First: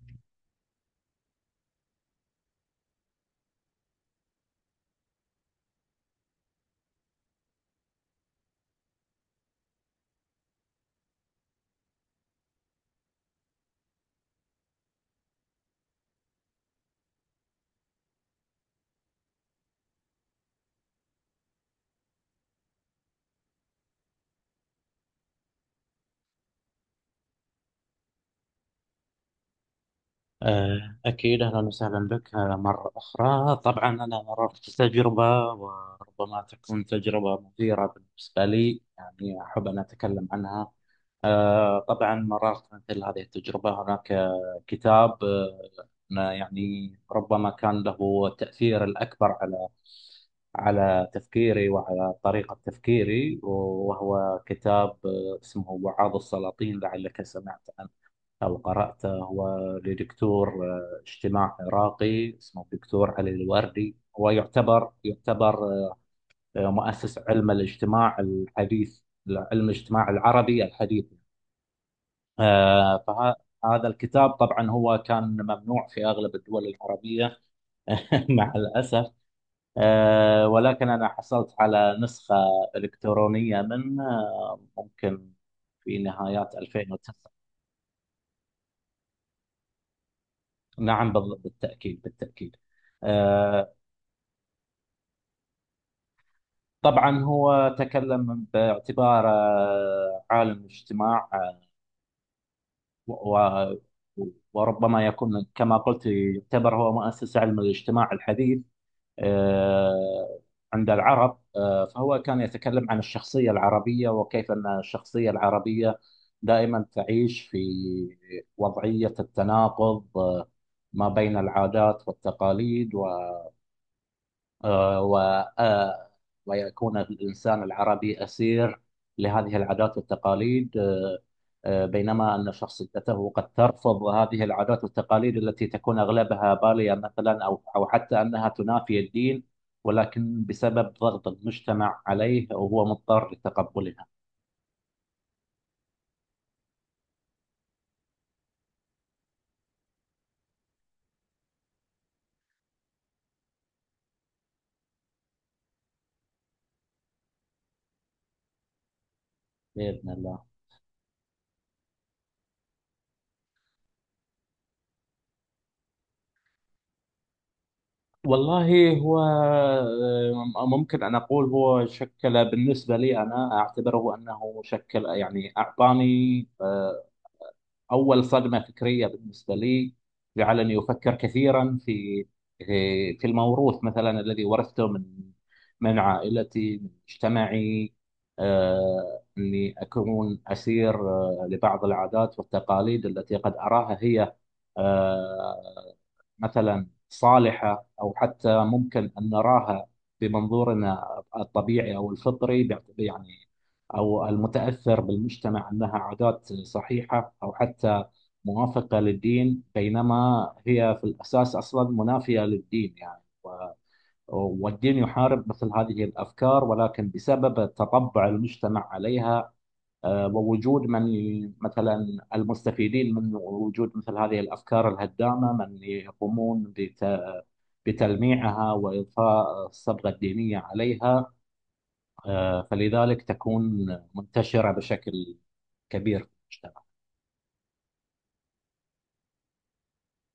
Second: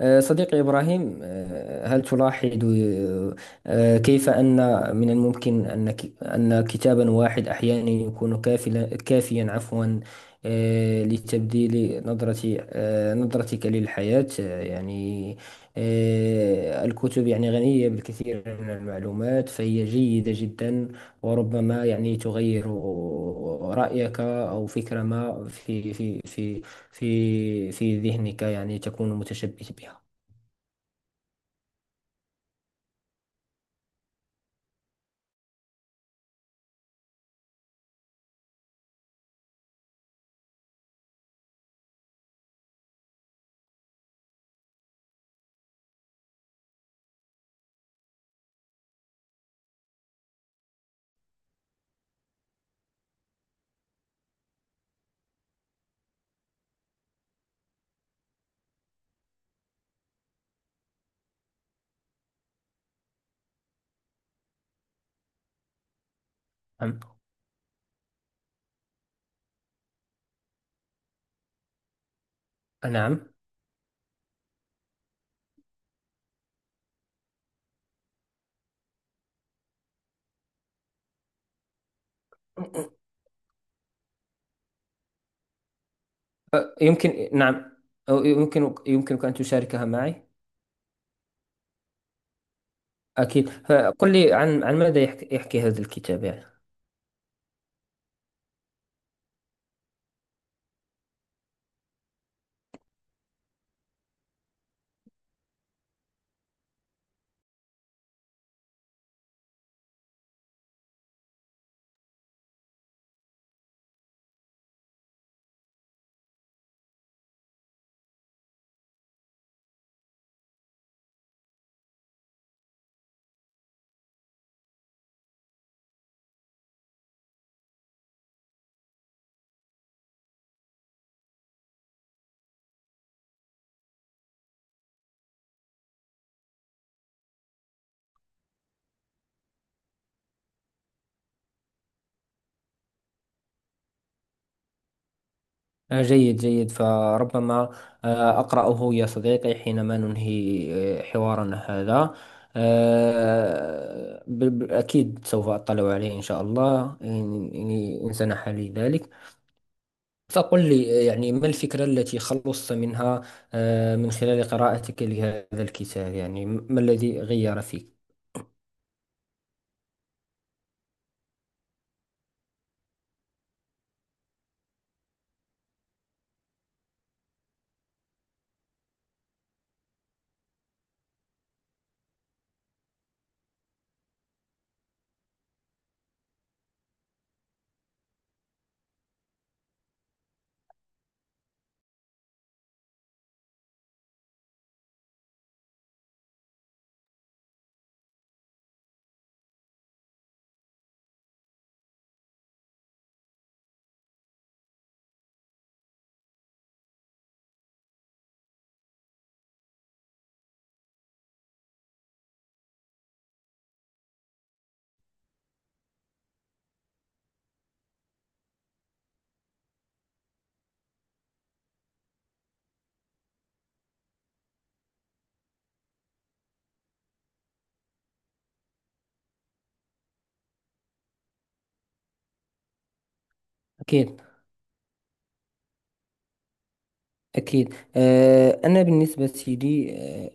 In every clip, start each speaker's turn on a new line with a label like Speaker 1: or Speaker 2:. Speaker 1: صديقي إبراهيم، هل تلاحظ كيف أن من الممكن أن أن كتابا واحد أحيانا يكون كافيا لتبديل نظرة آه، نظرتك للحياة؟ يعني الكتب يعني غنية بالكثير من المعلومات، فهي جيدة جدا، وربما يعني تغير رأيك أو فكرة ما في في ذهنك يعني تكون متشبث بها.
Speaker 2: أكيد أهلا وسهلا بك مرة أخرى. طبعا أنا مررت تجربة، وربما تكون تجربة مثيرة بالنسبة لي، يعني أحب أن أتكلم عنها. طبعا مررت مثل هذه التجربة. هناك كتاب يعني ربما كان له تأثير الأكبر على على تفكيري وعلى طريقة تفكيري، وهو كتاب اسمه وعاظ السلاطين، لعلك سمعت عنه أو قرأته. هو لدكتور اجتماع عراقي اسمه الدكتور علي الوردي، هو يعتبر
Speaker 1: نعم.
Speaker 2: مؤسس علم الاجتماع الحديث، علم الاجتماع العربي الحديث. آه،
Speaker 1: نعم.
Speaker 2: فهذا الكتاب طبعا هو كان ممنوع في أغلب الدول العربية مع الأسف. ولكن أنا حصلت على نسخة إلكترونية منه، ممكن في نهايات
Speaker 1: أه، يمكن.
Speaker 2: 2009.
Speaker 1: نعم. أو يمكن يمكنك أن تشاركها معي.
Speaker 2: نعم، بالتأكيد، بالتأكيد.
Speaker 1: أكيد.
Speaker 2: آه،
Speaker 1: فقل لي عن ماذا يحكي هذا الكتاب يعني.
Speaker 2: طبعا هو تكلم باعتباره عالم اجتماع. و- وربما يكون، كما قلت، يعتبر هو مؤسس علم الاجتماع الحديث آه، عند العرب. فهو كان يتكلم عن الشخصية العربية، وكيف أن الشخصية العربية دائما تعيش في وضعية التناقض ما بين العادات والتقاليد آه، و آه، ويكون الإنسان العربي أسير لهذه العادات والتقاليد. بينما أن شخصيته قد ترفض هذه العادات والتقاليد التي تكون أغلبها بالية مثلا، أو حتى أنها تنافي الدين، ولكن بسبب ضغط المجتمع عليه وهو مضطر لتقبلها.
Speaker 1: جيد جيد. فربما أقرأه يا صديقي حينما ننهي حوارنا هذا. أكيد سوف أطلع عليه إن شاء الله، إن سنح لي ذلك.
Speaker 2: بإذن الله.
Speaker 1: فقل لي يعني ما الفكرة التي خلصت منها من خلال قراءتك لهذا الكتاب، يعني ما الذي غير فيك؟
Speaker 2: والله هو ممكن أن أقول هو شكل بالنسبة لي، أنا أعتبره أنه شكل، يعني أعطاني أول صدمة فكرية بالنسبة لي. جعلني أفكر كثيرا في في الموروث مثلا الذي ورثته من من عائلتي، من مجتمعي. أني أكون أسير لبعض العادات والتقاليد التي قد أراها هي آه، مثلا صالحة، أو حتى ممكن أن نراها بمنظورنا الطبيعي أو الفطري، يعني أو المتأثر بالمجتمع، أنها عادات صحيحة أو حتى موافقة للدين، بينما هي في الأساس أصلا منافية للدين. يعني والدين يحارب مثل هذه الأفكار، ولكن بسبب تطبع المجتمع عليها ووجود من مثلا المستفيدين من وجود مثل هذه الأفكار الهدامة، من يقومون بتلميعها وإضفاء الصبغة الدينية عليها. فلذلك تكون
Speaker 1: أكيد
Speaker 2: منتشرة بشكل كبير مجتمع.
Speaker 1: أكيد. أنا بالنسبة لي،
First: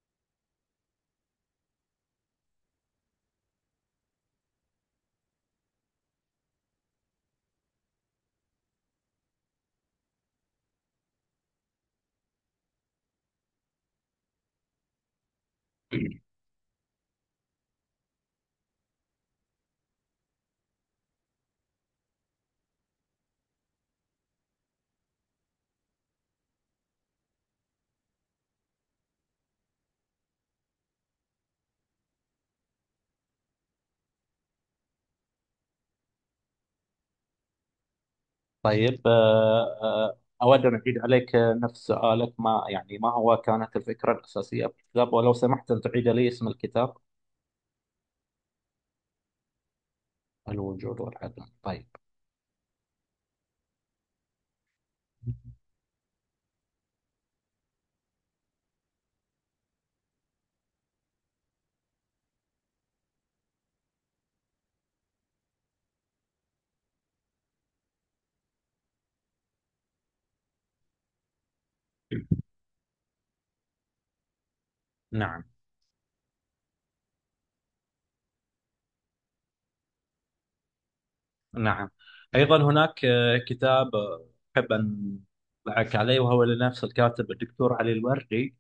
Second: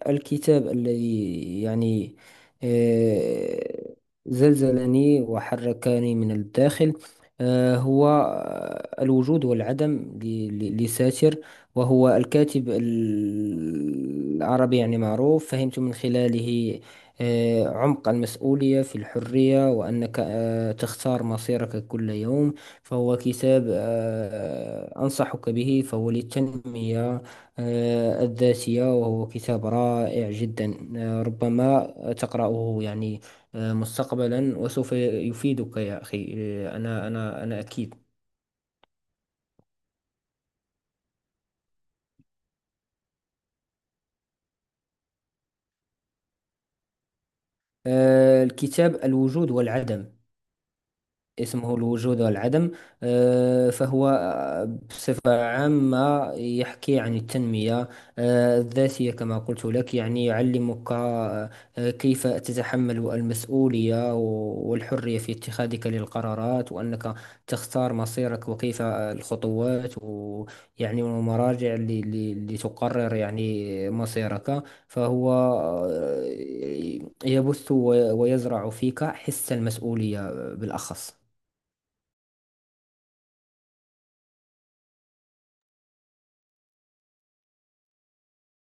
Speaker 1: الكتاب الذي يعني آه، زلزلني وحركني من الداخل، آه، هو آه، الوجود والعدم لساتر، وهو الكاتب العربي يعني معروف. فهمت من خلاله عمق المسؤولية في الحرية، وأنك تختار مصيرك كل يوم. فهو كتاب أنصحك به، فهو للتنمية الذاتية، وهو كتاب رائع جدا. ربما تقرأه يعني مستقبلا وسوف يفيدك يا أخي. أنا أكيد.
Speaker 2: طيب. أود أن أعيد عليك نفس سؤالك، ما يعني ما هو كانت الفكرة الأساسية في الكتاب، ولو سمحت أن تعيد لي اسم الكتاب.
Speaker 1: الكتاب الوجود والعدم.
Speaker 2: الوجود والعدم،
Speaker 1: اسمه
Speaker 2: طيب.
Speaker 1: الوجود والعدم. آه، فهو آه، بصفة عامة يحكي عن التنمية الذاتية، كما قلت لك يعني يعلمك كيف تتحمل المسؤولية والحرية في اتخاذك للقرارات، وأنك تختار مصيرك، وكيف الخطوات ويعني والمراجع اللي تقرر يعني مصيرك. فهو
Speaker 2: نعم.
Speaker 1: آه، يبث ويزرع فيك حس المسؤولية بالأخص.
Speaker 2: نعم، أيضا هناك كتاب أحب أن أطلعك عليه، وهو لنفس الكاتب الدكتور علي الوردي.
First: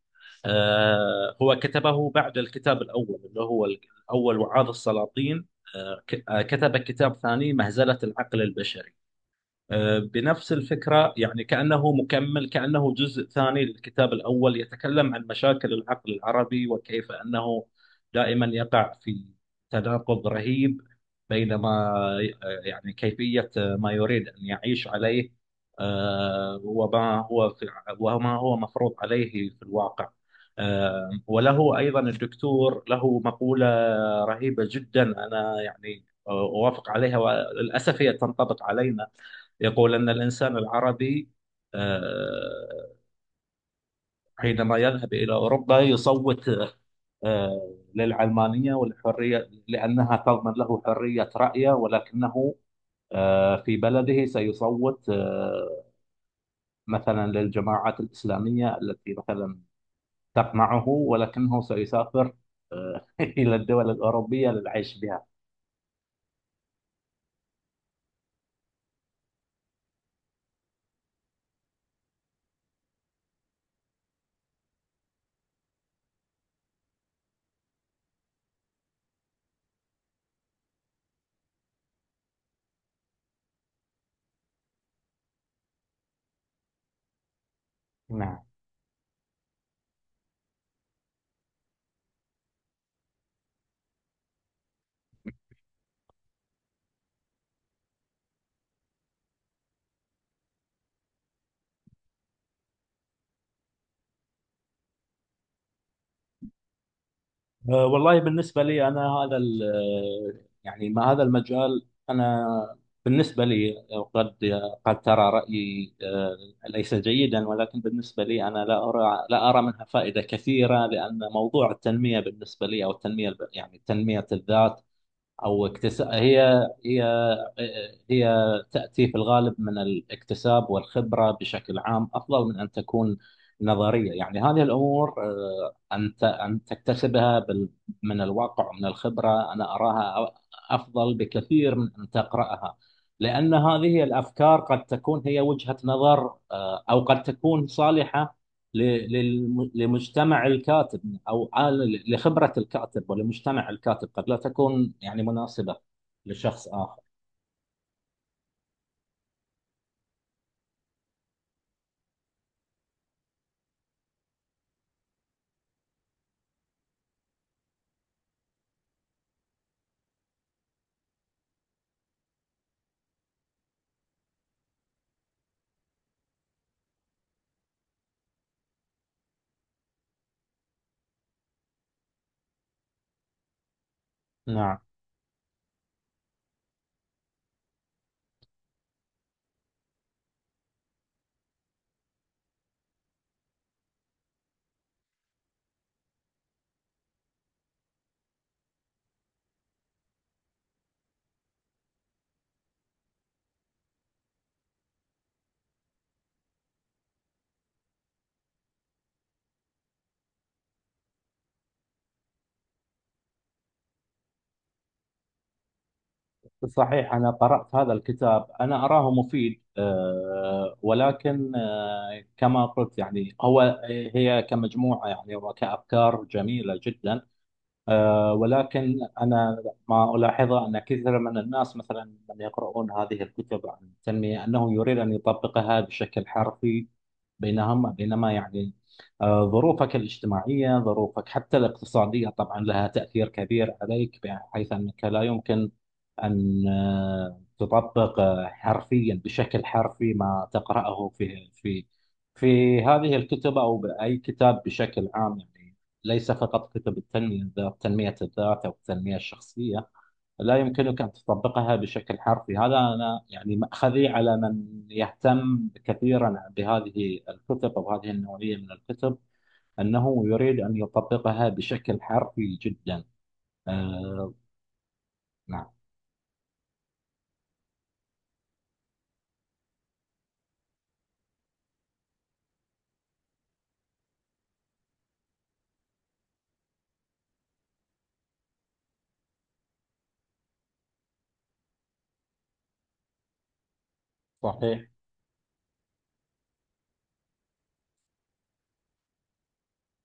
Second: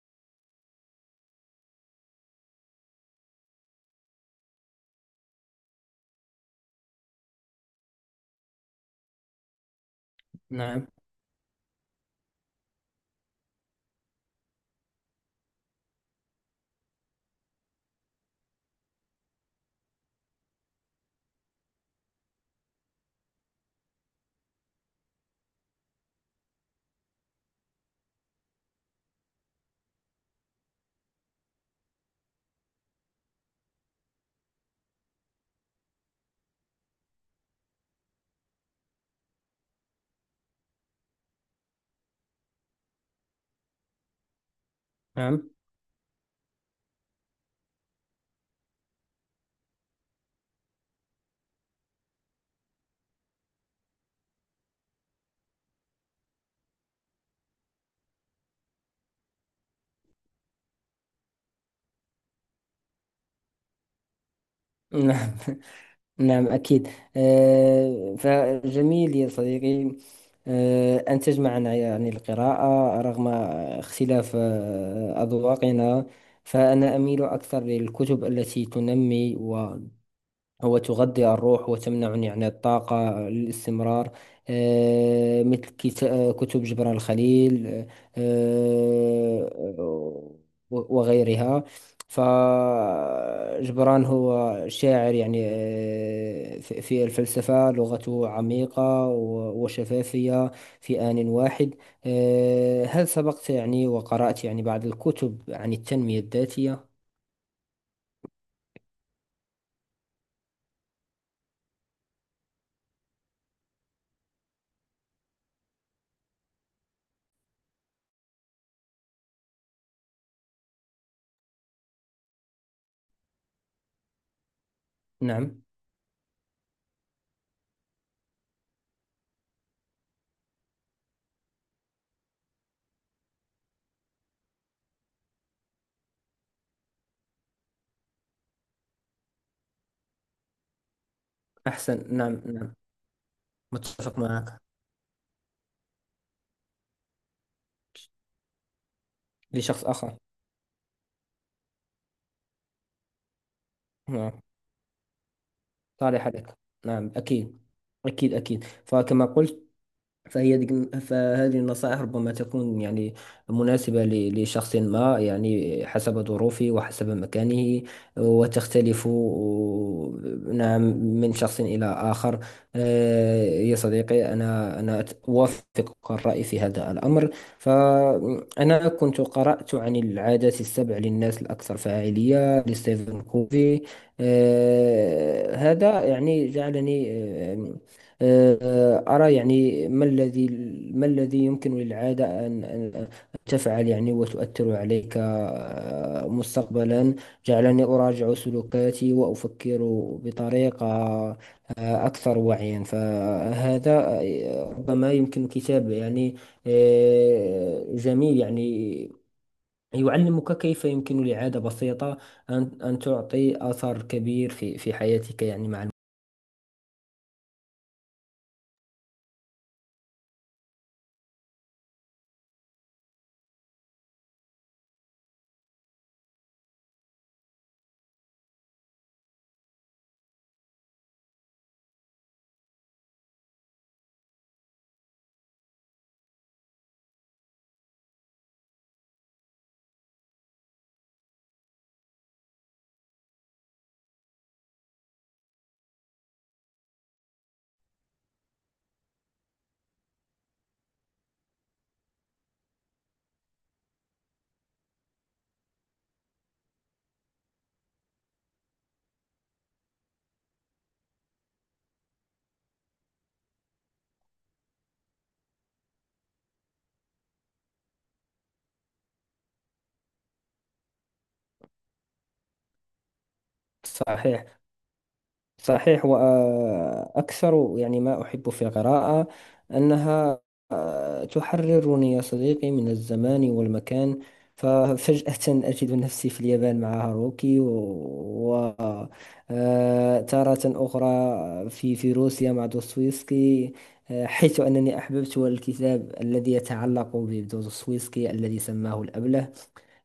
Speaker 2: هو كتبه بعد الكتاب الأول، اللي هو الأول وعاظ السلاطين. كتب كتاب ثاني مهزلة العقل البشري بنفس
Speaker 1: نعم.
Speaker 2: الفكرة، يعني كأنه مكمل، كأنه جزء ثاني للكتاب الأول. يتكلم عن مشاكل العقل العربي، وكيف أنه دائما يقع في تناقض رهيب بين ما يعني كيفية ما يريد أن يعيش عليه آه، وما هو في وما هو مفروض عليه في الواقع. وله أيضا الدكتور له مقولة رهيبة جدا، أنا يعني أوافق عليها وللأسف هي تنطبق علينا. يقول أن الإنسان العربي آه، حينما يذهب إلى
Speaker 1: نعم.
Speaker 2: أوروبا يصوت للعلمانية والحرية، لأنها تضمن له حرية رأيه، ولكنه في بلده سيصوت مثلا للجماعات الإسلامية التي مثلا تقمعه، ولكنه سيسافر إلى الدول الأوروبية للعيش بها.
Speaker 1: نعم. نعم أكيد. فجميل يا صديقي أن تجمعنا يعني القراءة رغم اختلاف أذواقنا. فأنا أميل أكثر للكتب التي تنمي، هو تغذي الروح وتمنعني عن الطاقة للاستمرار، مثل كتب جبران الخليل
Speaker 2: نعم.
Speaker 1: آه، وغيرها. فجبران هو شاعر يعني في الفلسفة، لغته عميقة وشفافية في آن واحد. هل سبقت يعني وقرأت يعني بعض الكتب عن التنمية الذاتية؟
Speaker 2: والله بالنسبة لي أنا، هذا يعني ما هذا المجال، أنا بالنسبة لي قد قد ترى رأيي ليس جيدا، ولكن بالنسبة لي أنا لا أرى لا أرى منها فائدة كثيرة، لأن موضوع التنمية بالنسبة لي، أو التنمية يعني تنمية الذات
Speaker 1: نعم.
Speaker 2: او اكتساب هي هي تاتي في الغالب من الاكتساب والخبره. بشكل عام افضل من ان تكون نظريه، يعني هذه الامور ان تكتسبها من الواقع ومن الخبره، انا اراها افضل بكثير من ان
Speaker 1: أحسن. نعم. نعم.
Speaker 2: تقراها، لان هذه
Speaker 1: متفق
Speaker 2: الافكار
Speaker 1: معك.
Speaker 2: قد تكون هي وجهه نظر، او قد تكون صالحه
Speaker 1: لشخص آخر.
Speaker 2: لمجتمع الكاتب، او لخبره الكاتب ولمجتمع الكاتب، قد لا
Speaker 1: نعم.
Speaker 2: تكون يعني مناسبه
Speaker 1: صالح لك.
Speaker 2: لشخص اخر.
Speaker 1: نعم أكيد. أكيد أكيد. فكما قلت، فهي ديك، فهذه النصائح ربما تكون يعني مناسبة لشخص ما يعني حسب ظروفه وحسب مكانه، وتختلف. نعم. من شخص إلى آخر. يا صديقي، أنا أوافقك الرأي في هذا الأمر. فأنا كنت قرأت عن العادات السبع للناس الأكثر فاعلية لستيفن كوفي.
Speaker 2: نعم
Speaker 1: هذا يعني جعلني آه، أرى يعني ما الذي يمكن للعادة أن تفعل يعني وتؤثر عليك مستقبلا. جعلني أراجع سلوكاتي وأفكر بطريقة أكثر وعيا. فهذا ربما يمكن كتاب يعني جميل يعني، يعلمك كيف يمكن لعادة بسيطة أن تعطي أثر كبير في حياتك يعني مع الوقت.
Speaker 2: صحيح. انا قرات هذا الكتاب انا اراه مفيد، ولكن كما قلت، يعني هو هي كمجموعه يعني وكافكار جميله جدا. ولكن أنا ما ألاحظه أن كثير من الناس مثلا من يقرؤون هذه الكتب عن التنمية، أنه يريد أن يطبقها بشكل حرفي بينهم. بينما يعني ظروفك الاجتماعية، ظروفك حتى الاقتصادية طبعا لها تأثير كبير عليك، بحيث أنك لا يمكن أن تطبق حرفيا، بشكل حرفي ما تقرأه في في في هذه الكتب أو بأي كتاب بشكل عام، يعني ليس فقط كتب التنمية الذات، تنمية الذات أو التنمية الشخصية. لا يمكنك أن تطبقها بشكل حرفي. هذا أنا يعني مأخذي على من يهتم كثيرا بهذه الكتب أو هذه النوعية من الكتب، أنه يريد أن يطبقها بشكل حرفي جدا. آه
Speaker 1: صحيح.
Speaker 2: نعم
Speaker 1: صحيح. وأكثر يعني ما أحب في القراءة أنها تحررني يا صديقي من الزمان والمكان. ففجأة أجد نفسي في اليابان مع هاروكي، وتارة أخرى في روسيا مع دوستويفسكي. حيث
Speaker 2: صحيح.
Speaker 1: أنني أحببت الكتاب الذي يتعلق بدوستويفسكي الذي سماه الأبله.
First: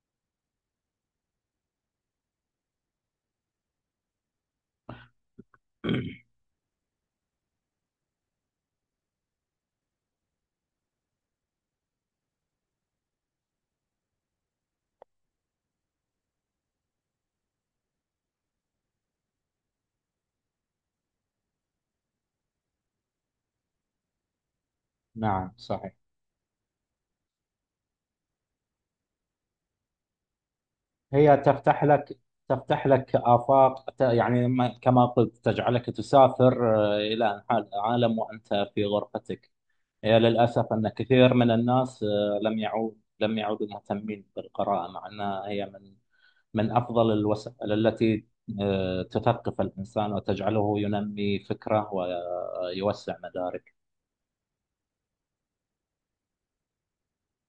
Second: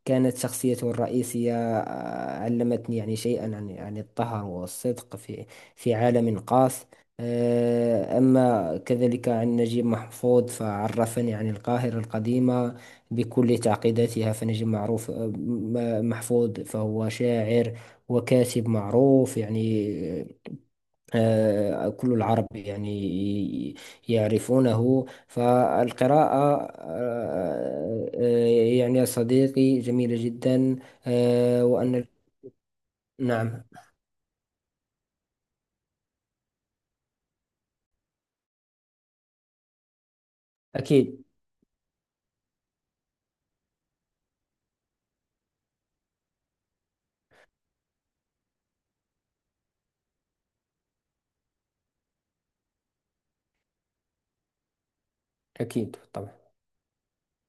Speaker 1: كانت شخصيته الرئيسية علمتني يعني شيئا عن الطهر والصدق في عالم قاس. أما كذلك عن نجيب محفوظ، فعرفني عن القاهرة القديمة بكل تعقيداتها. فنجيب محفوظ فهو شاعر وكاتب معروف يعني، كل العرب يعني يعرفونه.
Speaker 2: نعم صحيح.
Speaker 1: فالقراءة يعني يا صديقي جميلة جدا
Speaker 2: هي تفتح
Speaker 1: وأن.
Speaker 2: لك، تفتح لك
Speaker 1: نعم
Speaker 2: آفاق يعني كما قلت، تجعلك تسافر إلى عالم وأنت في غرفتك. هي للأسف أن
Speaker 1: أكيد.
Speaker 2: كثير من الناس لم يعودوا مهتمين بالقراءة، مع أنها هي من من أفضل الوسائل التي تثقف الإنسان وتجعله ينمي فكره ويوسع مداركه.
Speaker 1: أكيد طبعا.